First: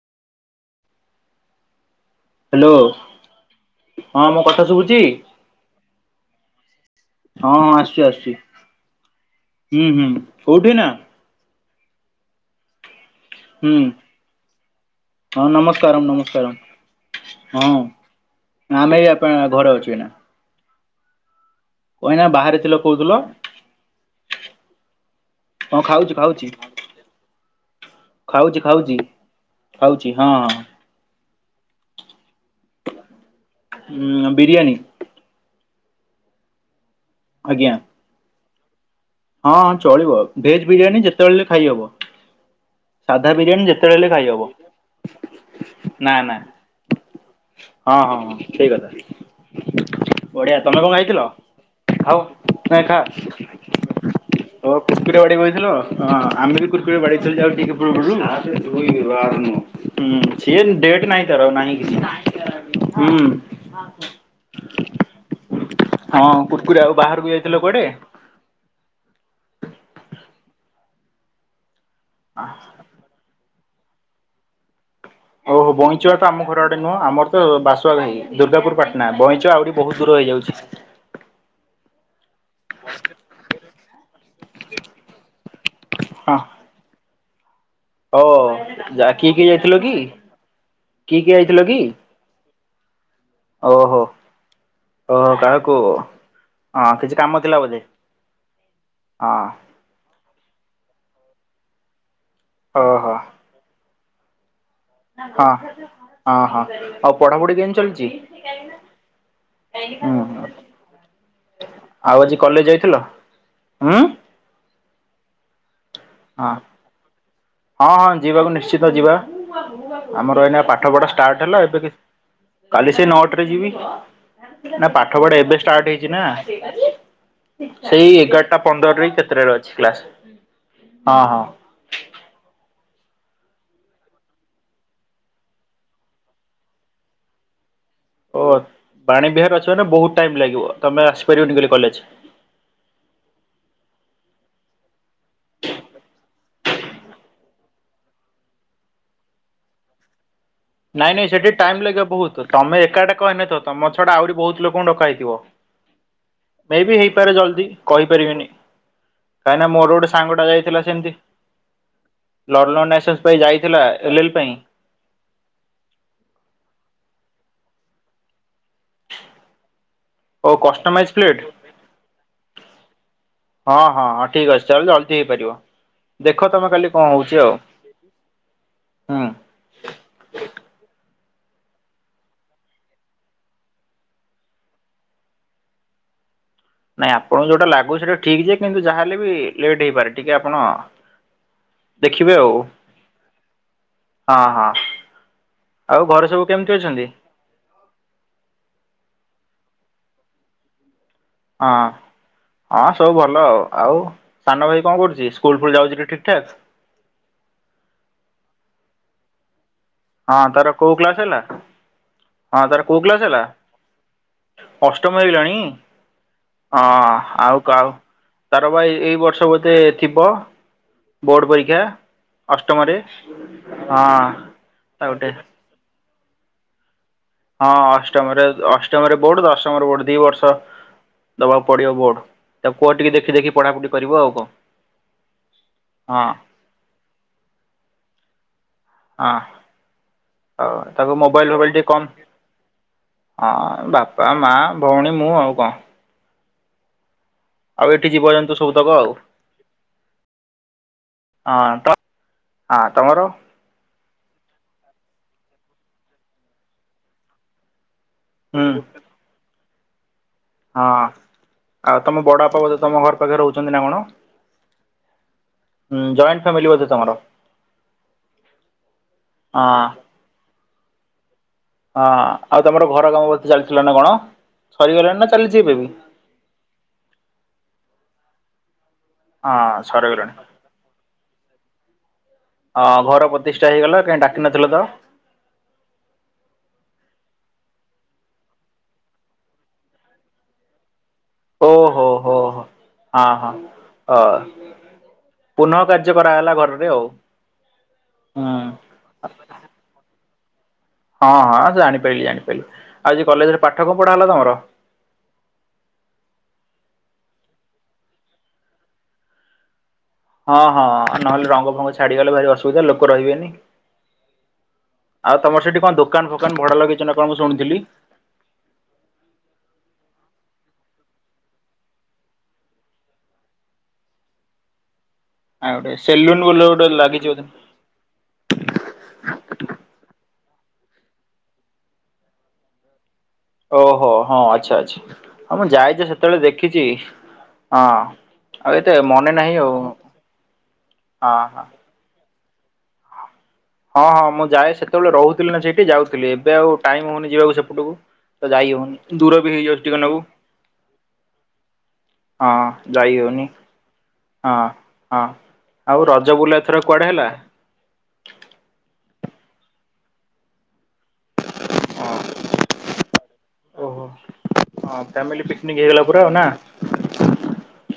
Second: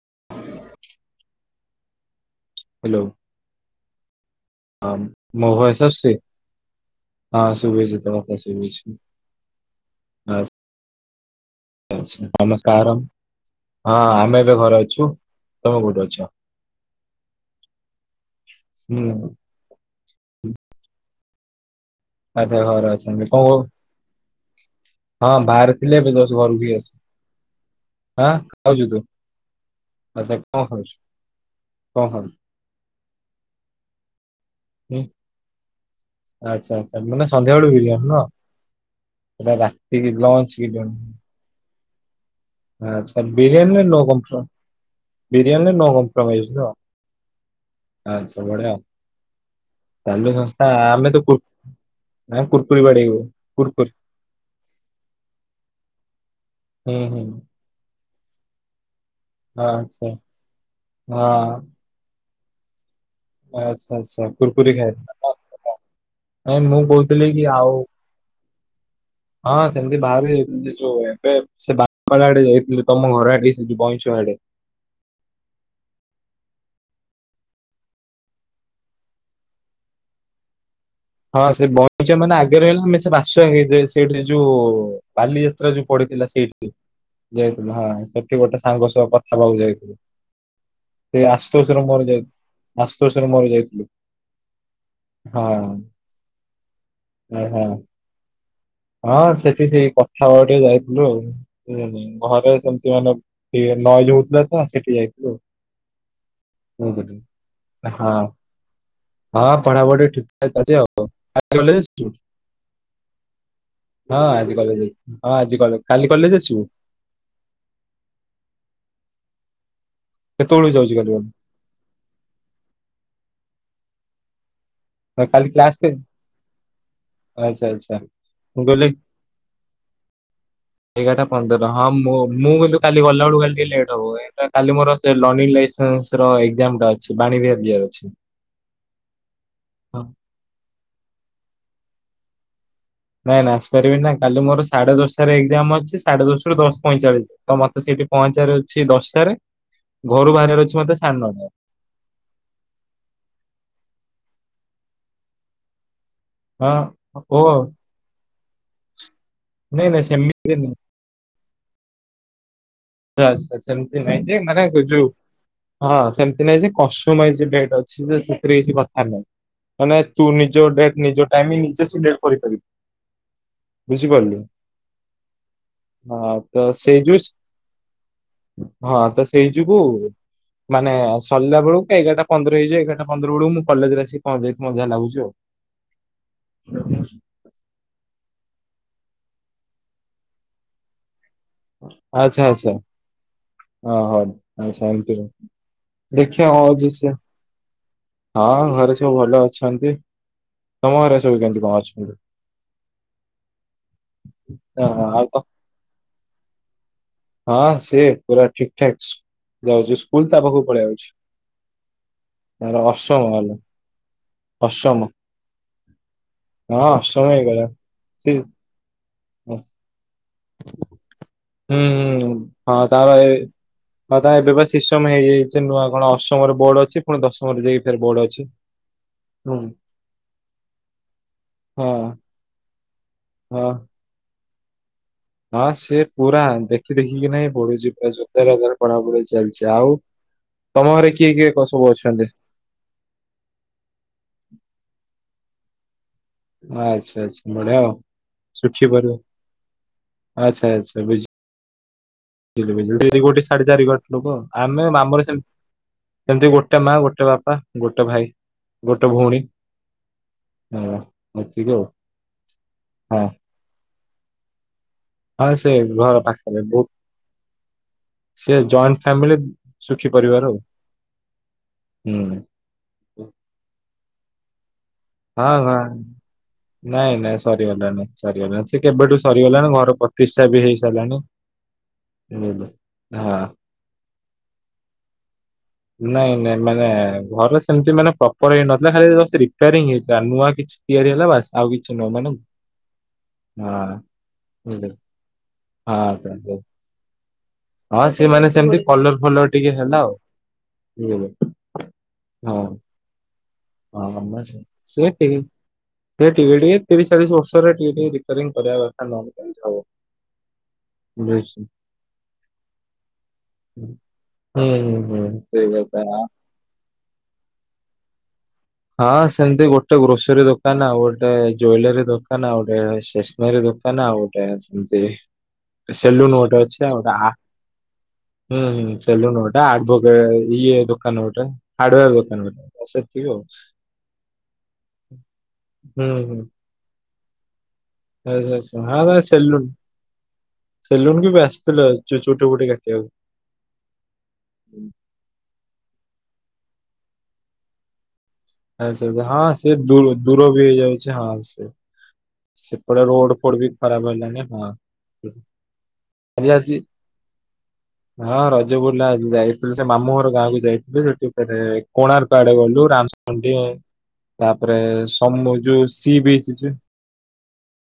[inaudible] Hello ହଁ ମୋ କଥା ଶୁଭୁଚି? ମୋ ଆସୁଛି? ହଁ ହଁ ଶୁଭୁଛି ଆସୁଚି ତୋ କଥା ଆସୁଚି। ଶୁଭୁଛି। ହୁଁ ହୁଁ କୋଉଠି ଏଇନା? ନମସ୍କାରମ। ହୁଁ ହଁ ତମେ କୋଉଠି ନମସ୍କାରମ୍ ଅଛ? ନମସ୍କାରମ୍। ହଁ ଆମେ ବି ହୁଁ। ଆପଣ ଘରେ ଅଛୁ ଏଇନା। ଏଇନା ବାହାରେ ଆଚ୍ଛା ଥିଲ ଘରେ କହୁଥିଲ ଅଛନ୍ତି। କଣ କ ହଁ ବାହାରେ ଥିଲେ, ଖାଉଛି ଏବେ ଜଷ୍ଟ ଖାଉଛି ଘରୁ ବି ଆସ, ଖାଉଛି ଖାଉଚୁ ଖାଉଛି ତୁ ଖାଉଛି ହଁ ଆଛା ହଁ। କଣ ଖାଉଚୁ? କ ଖାଉଚୁ? ହୁଁ। ବିରିୟାନୀ। ହୁଁ। ଆଚ୍ଛା ଆଛା। ମାନେ ସନ୍ଧ୍ୟା ବେଳୁ ବିରିୟାନି ନୁହ? ହଁଁ ହଁ ଚଳିବ ଭେଜ ବିରିୟାନୀ ଡିନର ଯେତେବେଳେ ଖାଇହବ। ଆଚ୍ଛା ସାଧା ବିରିୟାନୀ ବିରିୟାନୀରେ ଯେତେବେଳେ ନୋ ହେଲେ ଖାଇହବ କମ୍ପ୍ର, ବିରିୟାନୀରେ ନୋ ନା ନା କମ୍ପ୍ରରମାଇଜ୍ ନୋ। ହଁ ହଁ ହଁ ଆଛା ସେଇ ବଢିଆ କଥା ଚାଲୁ ବଢିଆ ସଂସ୍ଥା ତମେ କଣ ଆମେ ଖାଇଥିଲ ତ କୁର ଖାଅ ନା କୁରକୁରି ବାଡେଇବୁ କୁର୍ କୁର୍ ଓୋ କୁର କୁରି ରେ ବାଡେଇବ ଏଇ ଥର ହଁ। ଆମେ ବି କୁସ୍ର କୁରି ହୁଁ ହୁଁ। ବାଡେଇଥିଲ ଆଉ ଟିକେ ପୂର୍ବରୁ। ଆସେ ଶୋଇବେ। ତୁ ଆସେ ନୁହ ହଁ ଆଚ୍ଛା ହୁଁ ହୁଁ ସିଏ ଡେଟ ନାଇଁ ତାର ହଁ ନାହିଁ କିଛି। [unintelligible] ଆଚ୍ଛା ଆଚ୍ଛା କୁର୍ କୁରି ଖାଇ ହଁ ହଁ ମୁଁ କୁର୍କୁରେ ଆଉ କହୁଥିଲି ବାହାରକୁ କି ଯାଇଥିଲ ଆଉ କୁଆଡେ? ହଁ ସେମିତି ବାହରକୁ ଯଉ ଏବେ ଘର ଆଡେ ଯାଇଥିଲୁ ତମ ଘର ଆଡେ ବଇସ ଆଡ଼େ ଓହୋ ବଇଁଚୁଆ ତ ଆମ ଘର ଆଡେ ନୁହଁ, ଆମର ତ ବାସୁଘାାଇ ଦୁର୍ଗାପୁର ପାଟଣା, ବଇଁଚଆ ଆହୁରି ବହୁତ ଦୂର ହେଇଯାଉଚି । ହଁ ସେ ବଇଚ ମାନେ ର ହେଲେ ଆମେ ସେ ବାସ ସେଠି ଯୋଉ ବାଲିଯାତ୍ରା ଯଉ ପଡିଥିଲା ହଁ ସେଇଠି। ଜୟ ହଁ ଓ ସେଠି ଗୋଟେ ସାଙ୍ଗ ସହ କିଏ କିଏ କଥାହବାକୁ ଯାଇଥିଲ କି? ଯାଇଥିଲୁ, ସେ କିଏ କିଏ ଯାଇଥିଲ କି? ଆସତୋଶର ମୋର ଯାଇଥିକୁ, ଆସ୍ତୋଷର ମୋର ଯାଇଥିଲୁ ଓହୋ ଓହୋ ହଁ। କାହାକୁ ହଁ କିଛି କାମ ଏ ଥିଲା ହଁ। ବୋଧେ? ହଁ ସେଠି ସେଇ କଥାବ ଯାଇଥିଲୁ ଆଉ। ଓହୋ [unintelligible] [unintelligible] ସେଠି ଯାଇଥିଲୁ। ହଁ ହଁ ହଁ ମୁଁ ଆଉ ବୁଝିଲି ପଢାପଢି କେମତି ଚାଲିଛି, ହଁ ହଁ ପଢାପଢି ହଁ ଠିକ୍ ଠାକ୍ ଚାଲିଛି ଆଉ ଆଜି କଲେଜ ଆସିଛୁ ଆଉ ଆଜି କଲେଜ ଯାଇଥିଲ? ଉଁ ହଁ ଆଜି କଲେଜ ଯାଇଥିଲି, ହଁ ହ ଆଜି କଲେଜ କାଲି କଲେଜ ହଁ ଆସିବୁ? ହଁ ହଁ ଯିବାକୁ ନିଶ୍ଚିତ ଯିବା । ଆମର ଏଇନା କେତେବେଳକୁ ପାଠ ଯାଉଛୁ ପଢା କାଲି କଲେଜ ଷ୍ଟାର୍ଟ ହେଲା, ଏବେ କି କାଲି ସେ ନଅଟା ଟରେ ଯିବି। ନା ପାଠ ହଁ, ପଢା କାଲି ଏବେ କ୍ଲାସ କେ ଷ୍ଟାର୍ଟ ହେଇଛି ନା, ଆଚ୍ଛା ଆଚ୍ଛା ସେଇ ଏଗାରଟା ମୁଁ କହିଲି ପନ୍ଦରରେ କେତେଟାରେ ଅଛି କ୍ଲାସ ହଁ ଏଗାରଟା ହଁ। ପନ୍ଦର ମୁଁ ମୁଁ କିନ୍ତୁ କାଲି ଗଲାବେଳକୁ କାଲି ଟିକେ ଲେଟ୍ ହବ, କାଇଁ ନା କାଲି ମୋର ସେ ଲର୍ଣ୍ଣିଂ ଲାଇସେନ୍ସ ର ଏକ୍ଜାମ ଟା ଅଛି ବାଣି ବିହାର ଯିବାର ଅଛି । ଓ ବାଣୀ ବିହାର ଅଛ ତେ ବହୁତ ଟାଇମ ଲାଗିବ ତମେ ଆସିପାରିବନି କାଲି କଲେଜ। ନାଇଁ ନାଇ ଆସିପାରିବି ନାଁ କାଲି ମୋର ସାଢେ ଦଶଟା ଏକ୍ଜାମ ଅଛି ସାଢେ ଦଶ ଦଶ ପଇଁଚାଳିଶ ତ ମତେ ସେଠି ପହଞ୍ଚାର ଅଛି ଦଶଟାରେ, ଘରୁ ବାହାରାରେ ନାଇଁ ନାଇଁ ସେଠି ଟାଇମ ଲାଗିବ ବହୁତ ତମେ ଏକାଟିଆ କହିନେଥ ତମ ଛଡା ଆହୁରି ବହୁତ ଲୋକଙ୍କୁ ଡକା ହେଇଥିବ ହଁ । ମେ ବି ହେଇପାରେ ଓ ଜଲ୍ଦି କହିପାରିବିନି, କାହିଁକିନା ନାଇଁ ମୋର ନାଇଁ ଗୋଟେ ସାଙ୍ଗ ଟା ସେମିତି ଯାଇଥିଲା ସେମିତି ଲର୍ନିଙ୍ଗ ଲାଇସେନ୍ସ ଆଚ୍ଛା ପାଇଁ ଆଚ୍ଛା ଯାଇଥିଲା, ସେମିତି ନାଇଁ ଏଲ ଏଲ ଯେ ପାଇଁ ମାନେ ଯୋଉ ହଁ ସେମିତି ନାଇଁ ଯେ କଷ୍ଟମାଇଯ ଡେଟ୍ ଅଛି। ସେଥିରେ କିଛି କଥା ନାହିଁ, ମାନେ ତୁ ଓ ନିଜ ଡେଟ୍ କଷ୍ଟମାଇଜ୍ ନିଜ ପ୍ଲେଟ୍ ଟାଇମ ନିଜେ ସିଡୀଉଲ୍ କରିପାରିବୁ, ହଁ ହଁ ହଁ ବୁଝିପାରିଲୁ ଠିକ୍ ଅଛି ତାହେଲେ ଜଲ୍ଦି ହେଇପାରିବ। ହ ଦେଖ ତମେ ତ କାଲି ସେଇ କଣ ଯଉ ହଉଛି ଆଉ ହଁ ତ ହୁଁ। ସେଇ ଯୋଗୁ ମାନେ ସରିଲା ବେଳୁ ଏଗାରଟା ପନ୍ଦର ହେଇଯିବ ଏଗାରଟା ପନ୍ଦର ବେଳକୁ ମୁଁ କଲେଜ ରେ ଆସି ପହଞ୍ଚାଇଥିଲି ମତେ ଯାହା ଲାଗୁଛି ଆଉ। ନାଇଁ ଆପଣଙ୍କୁ ଯୋଉଟା ଲାଗୁଛି ସେଟା ଠିକ୍ ଯେ କିନ୍ତୁ ଯାହାହେଲେ ବି ଲେଟ୍ ହେଇପାରେ ଟିକେ ଆପଣ ଦେଖିବେ ଆଚ୍ଛା ଆଉ ଆଛା ହଁ ହଉ ଆଛା ଏତି ଆଉ ଘରେ ସବୁ ଦେଖିବା କେମିତି ହ ଅଛନ୍ତି? [unintelligible] ହଁ ଘରେ ସ ଭଲ ଅଛନ୍ତି ତମର ହଁ ହଁ ସବୁ ଭଲ, ଆଉ ସାନ ଭାଇ ଅ କଣ ଆଉ କରୁଛି ତ ସ୍କୁଲ ଫୁଲ୍ ଯାଉଛି ତ ଠିକ ଠାକ? ହଁ ସେ ପୁରା ଠିକ ଠାକ୍ସ ହଁ ତାର କୋଉ କ୍ଳାସ ହେଲା, ହଁ ତାର କୋଉ କ୍ଳାସ ହେଲା? ଅଷ୍ଟମ ହେଇଗଲାଣି? ହଁ ଅଷ୍ଟମ ଆଉ ହେଇଗଲା କଉ ସେ ତାର ଭାଇ ଏଇ ବର ହୁଁ ଗୋତେ ଥିବ ବୋର୍ଡ ପରୀକ୍ଷା ହୁଁ ହଁ ଅଷ୍ଟମରେ ତା ମ ଗୋଟେ ହେଇଯାଇଛି ନୂଆ କଣ ୟରେ ବୋର୍ଡ ଅଛି ପୁଣି ଦଶମରେ ହଁ ଯାଇକି ଫେରେ ବୋର୍ଡ ଅଛି ଅଷ୍ଟମରେ ଅଷ୍ଟମରେ ବୋର୍ଡ ହୁଁ ଦଶମ ବୋର୍ଡ ଦି ବର୍ଷ ଦବାକୁ ହଁ ପଡିବ ବୋର୍ଡ ତାକୁ କୁହ ଟିକେ ଦେଖି ଦେଖି ହଁ ପଢାପଢି କରିବ ଆଉ କଣ। ହଁ ସିଏ ହଁ ପୁରା ଦେଖି ଦେଖିକି ନାହିଁ ବଢିଯିବ ଯୋ [unintelligible] ହଁ ଆଉ ତମ ଘରେ ତାକୁ କିଏ କିଏ ମୋବାଇଲ କ- ଫୋବାଇଲ ସବୁ ଟିକେ ଅଛନ୍ତି କମ, ହଁ ବାପା ମା ଭଉଣୀ ମୁଁ ଆଉ। ୱା। ଆଚ୍ଛା ଆଚ୍ଛା। ଆଉ ଏଠି ଜୀବଜନ୍ତୁ ସୁଖୀ ସବୁତକ। ପରିବାର ଆ [unintelligible] ତି ଗୋଟେ ସାଢେ ଚାରି ଘଟ ଲୋକ ଆମେ ଆମର ସେମତି ଗୋଟେ ମା ଗୋଟେ ବାପା ଗୋଟେ ଗୋଟେ ଭାଇ, ହୁଁ ଗୋଟେ ଭଉଣୀ ହଁ ଆଉ ତମ ବଡ ବାପା ବୋଧେ ତମ ହଁ ଘର ପାଖରେ ରହୁଛନ୍ତି ନା କଣ? ହଁ ସେ ହୁଁ ଘର ଜଏଣ୍ଟ ପାଖରେ ଫ୍ୟାମିଲି ବୋଧେ ବହୁତ, ତମର। ସେ ଜଏଣ୍ଟ ଫ୍ୟାମିଲି ହଁ ସୁଖୀ ପରିବାର ହଁ ହୁଁ। ଆଉ ତମର ଘର କାମ ବ ଚାଲିଥିଲା ନା କଣ? ସରିଗଲାଣି ନା ହଁ ଚାଲିଛି ହଁ ଏବେ ବି ନାଇଁ ନାଇଁ ସରିଗଲାଣି ସରିଗଲା ସେ କେବେଠୁ ହଁ ସରିଗଲାଣି ଘର ସରିଗଲାଣି। ପ୍ରତିଷ୍ଠା ବି ହେଇ ସାରିଲାଣି। ହଁ ହ ଘର ପ୍ରତିଷ୍ଠା ହେଇଗଲା କାହିଁ ଡାକି ନଥିଲ ତ ନାଇଁ ନାଇଁ ମାନେ ଘରେ ସେମତି ମାନେ ପ୍ରପର ହେଇନଥିଲା ଖାଲି ଜଷ୍ଟ ରିପାରିଂ ହେଇ ଜା ନୂଆଁ କିଛି ତିଆରି ହେଲା ବାସ ଆଉ କିଛି ଓହୋ ନୁହଁ, ମାନେ ହୋ ହୋ। ହଁ ଅ ହଁ ତ ପୁନଃ କାର୍ଯ୍ୟ କରାଗଲା ହଉ ଘରରେ ଆଉ। ହଁ ସେମାନେ ହୁଁ ସେମତି କଲର ଫଲର ଟିକେ ହେଲା ଆଉ। ବୁଝିଲେ ହଁ ହଁ ଜାଣିପାରିଲି ଜାଣିପାରିଲି ଆଉ ଯେ କଲେଜରେ ପାଠ କଣ ପଢା [unintelligible] ହେଲା ତମର? ସଚାଳିଶ ବର୍ଷରେ ଟିକେ ଟିକେ ରିପେୟାରିଙ୍ଗ କରିବା କଥା ନ ହେଲେ କେମିତି ହବ। ହଁ ହଁ ନହେଲେ ବୁଝୁଛି। ରଙ୍ଗ ଫଙ୍ଗ ଛାଡିଗଲେ ଭାରି ଅସୁବିଧା ଲୋକ ରହିବେନି ହୁଁ ହୁଁ ହୁଁ ।ଆଉ ତମର ସେଇ ସେଠି କଣ କଥା ଦୋକାନ ଫୋକାନ ଭଡା ଲଗେଇଛ ନା କଣ ମୁ ଶୁଣିଥିଲି? ହଁ ସେମତି ।ଗୋଟେ ଗ୍ରୋସରୀ ଦୋକାନ ଆଉ ଗୋଟେ ଜୁଏଲୋରୀ ଦୋକାନ ଆଉ ଗୋଟେ ଷ୍ଟେସନାରୀ ଦୋକାନ ଆଉ ଗୋଟେ ସେମତି ଆଉ ଗୋଟେ ସେଲୁନ ଗଟେ ବୋଲି ଅଛି ଗୋଟେ ଆଉ। ଲାଗିଛି ବୋଧେ। ହୁଁ ହୁଁ ସେଲୁନ ଗଟେ ଆଡଭୋକେ ଇଏ ଦୋକାନ ଗୋଟେ, ହାର୍ଡୱାର ଦୋକାନ ଗୋଟେ, ସେତିକ ଆଉ। ଓହୋ ହଁ ଆଚ୍ଛା ଅଚ୍ଛି ଆଉ ମୁଁ ହୁଁ ଯାଇଛି ହୁଁ ସେତେବେଳେ ଦେଖିଛି। ହଁ। ଆଉ ଏତେ [unintelligible] ମନେ ନାହିଁ ଆଉ ଚୁଟି ହଁ ହଁ। ଫୁଟି କାଟିବାକୁ ହଁ ହଁ ମୁଁ ଯାଏ, ସେତେବେଳେ ରହୁଥିଲି ନା ସେଇଠି ଯାଉଥିଲି। ଏବେ ଆଉ ଟାଇମ ହଉନି ଯିବାକୁ ସେପଟକୁ। ତ ଯାଇ ଆଛା ହଉନି ଦୂର ହଁ ବି ସେ ହେଇଯାଉଛି ଟିକେ ଦୂ ନାକୁ ଦୂର ବି ହେ ହେଇଯାଉଚି ହଁ ସେ ହଁ ସେପଟେ ଯାଇ ରୋଡ ହୋଉନି ଫୋଡ ବି ଖରାପ ହେଲାଣି ହଁ, ହଁ, ଆଉ ରଜ ଆଜି ବୁଲା ଆଜି ଏଥର କୁଆଡେ ହେଲା? ଯ ବୁଲା ଆଜି ଯାଇଥିଲୁ ସେ ମାମୁ ଘର ଗାଁକୁ ଯାଇଥିଲୁ ସେଠି ଫେରେ ହଁ କୋଣାର୍କ ଆଡେ ଗଲୁ, ରାମଚଣ୍ଡୀ ଓହୋ ତାପରେ ହଁ ଫ୍ୟାମିଲି ସମୁ ପିକନିକ୍ ଯୋଉ ହେଇଗଲା ସି ପୁରା ଆଉ ନା? ବିଚ୍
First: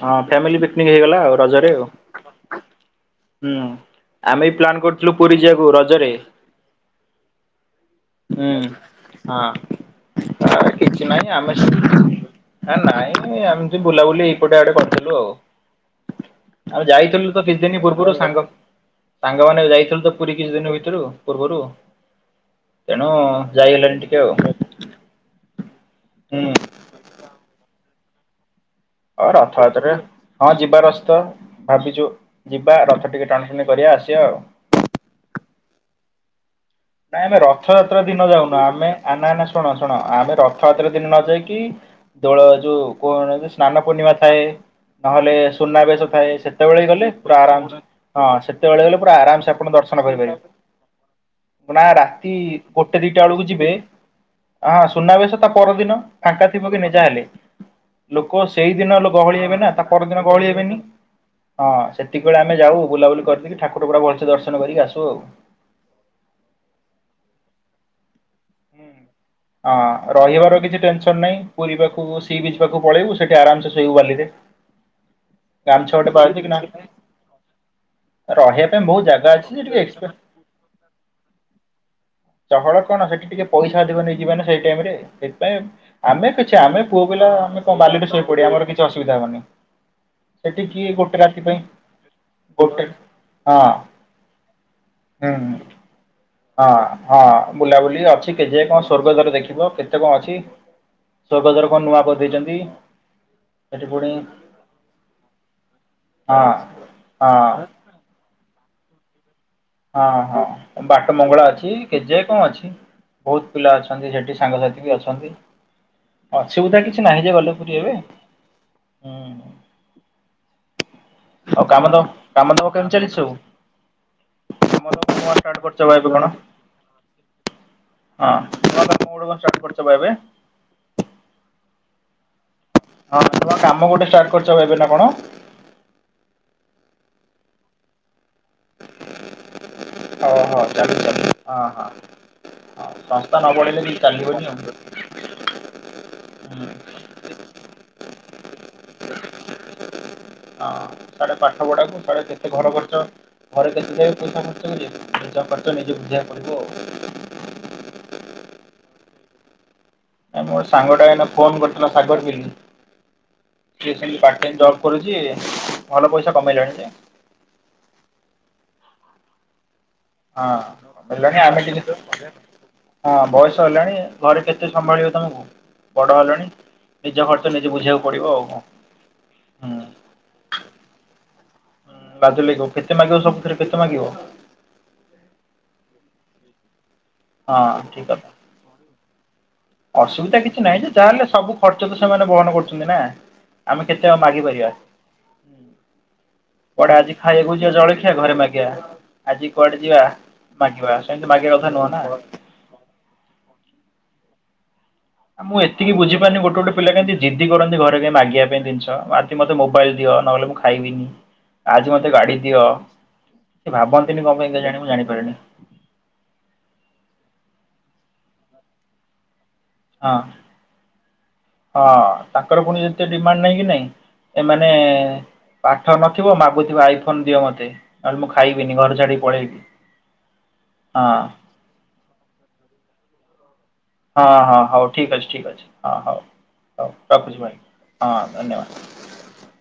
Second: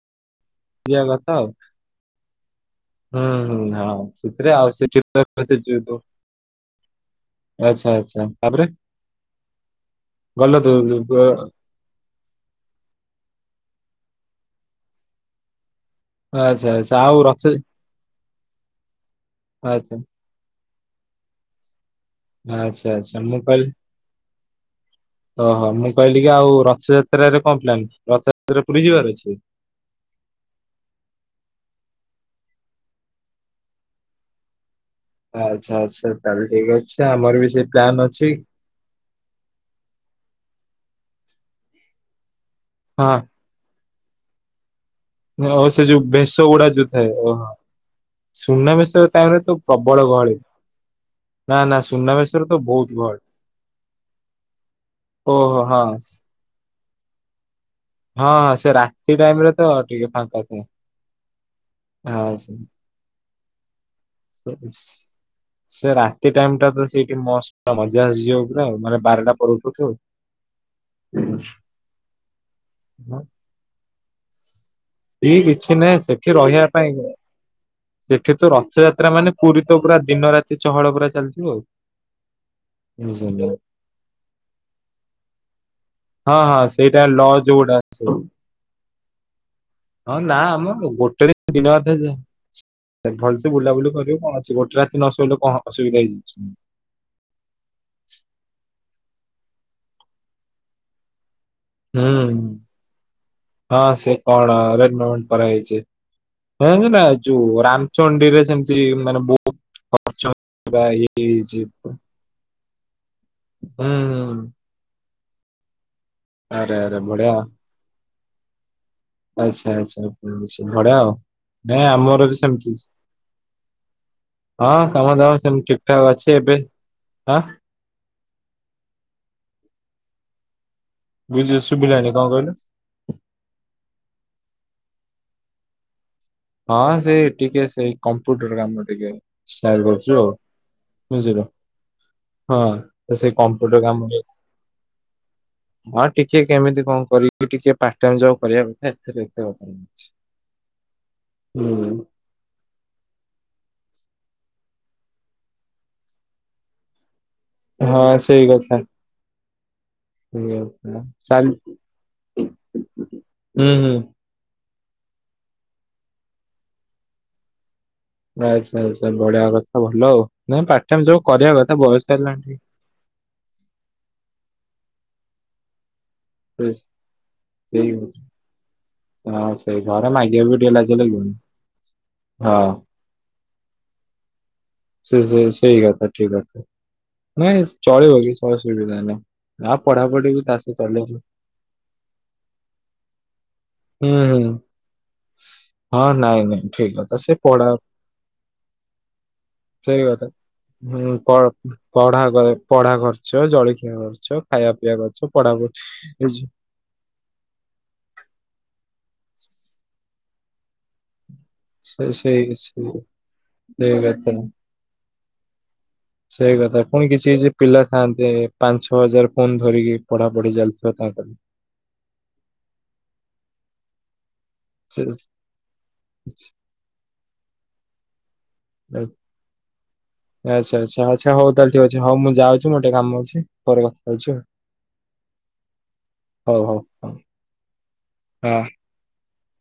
ହଁ ଫ୍ୟାମିଲି ପିକନିକ ଯିବା ହେଇଗଲା କଥା ଆଉ, ରଜରେ ଆଉ। ହୁଁ ହଁ ଆମେ ସେଥିରେ ବି ଆଉ ପ୍ଲାନ ସେଠି କରୁଥିଲୁ ତ ପୁରୀ ସେ ଯିବାକୁ ଯୋଉ ଦୋ- ରଜରେ, ଆଚ୍ଛା ଆଚ୍ଛା ହୁଁ ତାପରେ ହଁ, ଗଲ ତୁ କିଛି ନାଇଁ ଆମେ [inaudible] ନାଇଁ ଏମି ବୁଲାବୁଲି ଏଇପଟେ ଆଡେ କରିଥିଲୁ ଆଉ। ଆଛା ଆମେ ଆଛା ଆଉ ଯାଇଥିଲୁ ର କିଛି ଦିନ ତ ପୂର୍ବରୁ ସାଙ୍ଗ ସାଙ୍ଗମାନେ ଯାଇଥିଲୁ ତ ପୁରୀ କିଛି ଦିନ ଭିତ ରୁ ପୂର୍ବରୁ ଆଚ୍ଛା ତେଣୁ ଆଚ୍ଛା ମୁଁ କହିଲି ଯାଇ ହେଲାନି ଟିକେ ଆଉ ଓହୋ ମୁଁ କହିଲି କି ହୁଁ ଆଉ ରଥଯାତ୍ରାରେ କଣ ପ୍ଲାନ୍ ରଥା ଆ ରଥଯାତ୍ରା ହଁ ଯିବାର ଅଛି ତ। ଭାବିଚୁ ଯିବା ରଥ ଟିକେ ଟାଣିଟଣି କରିବା ଆସିବା ଆଉ । ଆଛା ଆଛା ତାହାଲେ । ନାଇଁ ଆମେ ରଥଯାତ୍ରା ଦିନ ଯାଉନୁ ଆମେ ନା ନା ଶୁଣ ଶୁଣ ଆମେ ରଥ ତରେ ଦିନ ନ ଯାଇକି ଦୋଳ ଯଉ କ ହଁ ସ୍ନାନ ପୂର୍ଣିମା ଥାଏ। ନହେଲେ ଆଉ ସେ ଯୋଉ ସୁନାବେଶ ଥାଏ ଭେଷ ଗୁଡା ।ସେତେବେଳେ ଯୋଉ ଥାଏ ଗଲେ ପୁରା ଓହୋ ଆରାମସେ ହଁ ସେତେବେଳେ ସୁନାବେଶ ଗଲେ ପୁରା ଟାଇମରେ ଆରାମସେ ତ ଆପଣ ପ୍ରବଳ ଦର୍ଶନ ଗହଳି କରିପାରିବେ। ନା ରାତି ସୁନାବେଶରେ ତ ବହୁତ ଗୋଟେ ଗହଳି ଦିଟା ବେଳକୁ ଯିବେ ହଁ ସୁନାବେଶ ତା ଓହୋ ହଁ ହଁ ପରଦିନ ଫାଙ୍କା ଥିବ କି ନାଇଁ ଜାହେଲେ। ଲୋକ ହଁ ସେ ସେଇଦିନ ଲୋକ ରାତି ଗହଳି ଟାଇମରେ ହେବେ ତ ନା ତା ଟିକେ ପରଦିନ ଫାଙ୍କା ଗହଳି ଥାଏ। ହେବେନି ହଁ ହଁ ସେତିକିିବେଳେ ସେ ଆମେ ଯାଉ ବୁଲାବୁଲି କରିଦେଇକି ଠାକୁର ପୁରା ଭଲସେ ସେ ଦର୍ଶନ କରିକି ଆସୁ ଆଉ। ରାତି ସେ ଟାଇମ ଟା ପୁରା ସେଇିଠି ମସ୍ତ୍ ମଜା ଆସିଯିବ ପୁରା ଆଉ ମାନେ ବାରଟା ପରଠୁଠୁ ହଁ ରହିବାର କିଛି ଟେନସନ ନାହିଁ ପୁରୀ ପାଖକୁ ସିବିଚ ପାକୁ ପଳେଇୁଵୁ ସେଠି ଆରାମସେ ସୋ କିଛି ନାହିଁ ଗୋଟେ ସେଠି ପାଉଛୁ କି ନା ରହିବା ପାଇଁ ସେଠି ତ ରହିବା ପାଇଁ ବହୁତ ରଥଯାତ୍ରା ଜାଗା ମାନେ ଅଛି ଯେ ପୁରୀ ଟିକେ ତ ପୁରା ଏକ୍ସପେ ଦିନ ରାତି ଚହଳ ପୁରା ଚାଲିଥିବ ଆଉ। ଚହଳ କଣ ସେଠି ଟିକେ ପଇସା ଅଧିକ ନେଇଯିବେ ନା ସେଇ ଟାଇମ ରେ ସେଥିପାଇଁ ଆମେ ହଁ କିଛି ହଁ ନାଇ ଆମେ ସେଇଟା ପୁଅ ପିଲା ଲଜ ଆମେ ଯୋଉଗୁଡା କଣ ସବୁ ବାଲିରେ ଶୋଇ ପଡିଆ ଆମର କିଛି କିଛି ଅସୁବିଧା ହବନି। ହଁ ନା ସେଠି ଆମର କିଏ ଗୋଟେ ରାତି ପାଇଁ ଦିନ ଗୋଟେ କଥା ଭଲସେ ହଁ ବୁଲାବୁଲି କରିବ କଣ ଅଛି ଗୋଟେ ରାତି ନ ଶୋଇଲେ ହୁଁ। କଣ ଅସୁବିଧା ହେଇଯାଉଛି। ହଁ ହଁ ବୁଲାବୁଲି ଅଛି କେଜି ହ ସ୍ୱର୍ଗଦ୍ୱାର ଦେଖିବ କେତେ କଣ ଅଛି। ସ୍ୱର୍ଗଦ୍ୱାର କଣ ନୂଆ ହୁଁ କରିଦେଇଛନ୍ତି ହଁ ସେଠି ପୁଣି ସେ କଣ ନୂଆ କରା ହେଇଚି ହଁ [unintelligible] ଯଉ ହଁ। ରାମଚନଡିରେ ସେମ ମାନେ ବହୁ ହଁ ହଁ ବାଟ ମଙ୍ଗଳା ହେଇଛି ଅଛି ହୁଁ କେଜେ କଣ ଅଛି ବହୁତ ପିଲା ଅଛନ୍ତି ସେଠି ହୁଁ ସାଙ୍ଗସାଥି ବି ଅଛନ୍ତି। ଆରେ ଅସୁବିଧା ଆରେ କିଛି ନାହିଁ ଯେ ବଢିଆ ଗଲେ ପୁରୀ ଏବେ ଆଚ୍ଛା ଆଚ୍ଛା ବୁଝିଲି। ବଢିଆ ଆଉ। ଆଉ ନାଇଁ କାମ ଦାମ ଆମର ବି କାମ ସେମିତି ଦାମ କେମିତି ଚାଲିଛି ସବୁ? ହଁ କାମ ନୂଆ ଦାମ ଷ୍ଟାର୍ଟ ସେମିତି କରିଛ ଠିକ ବା ଠାକ କଣ ଅଛି ଏବେ ହଁ। ଚ ବା ଏବେ? ବୁଝି ଶୁବିଲାନି କଣ କହିଲୁ? ହଁ ତ କାମ ଗୋଟେ ଷ୍ଟାର୍ଟ କରିଛ ଏଵେ ନା କଣ? ହଁ ସେ ଟିକେ ସେଇ କ କମ୍ପ୍ୟୁଟର କାମ ଟିକେ ଷ୍ଟାର୍ଟ କରିଛୁ ଆଉ ଓହୋ ଚାଲୁ ଚାଲୁ ବୁଝିଲୁ ହଁ ହଁ। ହଁ ସେ ସଂସ୍ଥା ନ କମ୍ପୁଟର ବଢ଼େଇଲେ କିଛି କାମ ଚାଲିବନି ଆଉ। ହଁ ଟିକେ ହୁଁ କେମିତି କଣ କରିକି ଟିକେ ପା ପାଟ ଟାଇମ ଜବ କରିବାଥା ଏଥିରେ ଏତେ କଥା କିଛି ନାଇଁ । ହଁ। ସ଼ାଡେ ପାଠ ପଢ଼ାକୁ ସ଼ାଡେ କେତେ ଘର ଖର୍ଚ୍ଚ ଘରେ କେତେ ପଇସା ଖର୍ଚ୍ଚ କରିବେ ନିଜ ଖର୍ଚ୍ଚ ନିଜେ ବୁଝିବାକୁ ପଡିବ ଆଉ। ହଁ ସେଇ କଥା। ଆ ସେଇ ମୋର କଥା ସାଙ୍ଗଟା ଏନା ଚାଲ ଫୋନ୍ କରିଥିଲା ସାଗର ଵୋଲି ହୁଁ ହୁଁ ସେ ସେମିତି ପାର୍ଟ ଟାଇମ୍ ଜବ କରୁଛି ଭଲ ପଇସା କମେଇଲାଣି ଯେ। ଆଚ୍ଛା ଆଚ୍ଛା ବଢିଆ କ ହଁ ହେଲାଣି ଆମେ ବୟସ ହେଲାଣି ଟିକେ ହଁ ବୟସ ହେଲାଣି ଘରେ କେତେ ସମ୍ଭାଳିବ ତମକୁ ବଡ଼ ହେଲଣି [unintelligible] ହଁ ନିଜ ଖର୍ଚ୍ଚ ନିଜେ ବୁଝିବାକୁ ପଡ଼ିବ ଆଉ କଣ ହୁଁ। ସେଇ ଘରେ ମାଗିବାକୁ ଟିକେ ଲାଜ ଲାଗିବ। ହଁ ଲାଜ ଲାଗିବ କେତେ ମାଗିବ ସବୁ କେତେ ମାଗିବ। ସେ ସେ ସେଇ କଥା ଠିକ କଥା। ନାଇଁ ହଁ ଠିକ୍ କଥା। ଚଳିବ କିଛି ଅସୁବିଧା ନାଇ। ଅସୁବିଧା କିଛି ନାହିଁ ଯେ ଯାହାହେଲେ ସବୁ ଖର୍ଚ୍ଚ ତ ସେମାନେ ବହନ କରୁଛନ୍ତି ନା। ଆମେ ହୁଁ କେତେ ଆଉ ହୁଁ ମାଗିପାରିବା। ହଁ ନାଇଁ ନାଇଁ ଠିକ କୁଆଡ଼େ ଆଜି କଥା ସେ ଖାଇବାକୁ ପଢା ଯିବା ଜଳଖିଆ ଘରେ ମାଗିବା ଆଜି କୁଆଡ଼େ ଯିବା ଠିକ ମାଗିବା କଥା ସେମିତି ମାଗିବା କଥା ନୁହଁ ନା ପଢ ପଢା ଖର୍ଚ ଜଳିକ୍ଷା ଛ ଖାଇବା ପିଇବା ଖର୍ଚ୍ଚ ଆ ମୁଁ ପଢାପଢି ଏତିକି ବୁଝି ପାରୁିନି ସେ ଗୋଟେ ଗୋଟେ ପିଲାତି ଜିଦି କରନ୍ତି ଘରେ କଁ ମାଗିବା ପାଇଁ ଜିନିଷ ମତେ ମୋବାଇଲ ଦିଅ ନହେଲେ ମୁଁ ଖାଇବିନି ଆଜି ମତେ ଗାଡି ସେଇ ଦିଅ ସେଇ ସେ ସେଇ ଭାବନ୍ତିନି କଥା କଣ ପାଇଁ କେଜାଣି ମୁଁ ଜାଣିପାରୁିନି। ସେଇ କଥା ପୁଣି କିଛି କିଛି ପିଲା ଥାଆନ୍ତି ପାଞ୍ଚ ଛଅ ହଜାର। ଫୋନ ଧରିକି ହଁ ପଢାପଢି ଚାଲିଥିବ ତାଙ୍କର ହଁ ତାଙ୍କର ପୁଣି ଯେତେ ଡିମାଣ୍ଡ ନାହିଁ କି ନାଇଁ। ଏମାନେ ସେ- ପାଠ ନଥିବ ସେ- ମାଗୁଥିବା ଆଇ ଫୋନ ଦିଅ ମତେ ନହେଲେ ମୁଁ ଖାଇବିନି ଘର ଛାଡି ପଳେଇବି ଆଚ୍ଛା ଆଚ୍ଛା ହଁ। ଆଚ୍ଛା ହଉ ତାହେଲେ ଠିକ ଅଛି ହଉ ମୁଁ ଯାଉଛି ମୋର ଟିକେ କାମ ଅଛି ପରେ କଥା ହଉଛି ହଁ ଆଉ ହଁ ହଉ ଠିକ ଅଛି ଠିକ ଅଛି ହଁ ହଉ ହଉ ରଖୁଛି ଭାଇ ହଁ ଧନ୍ୟବାଦ।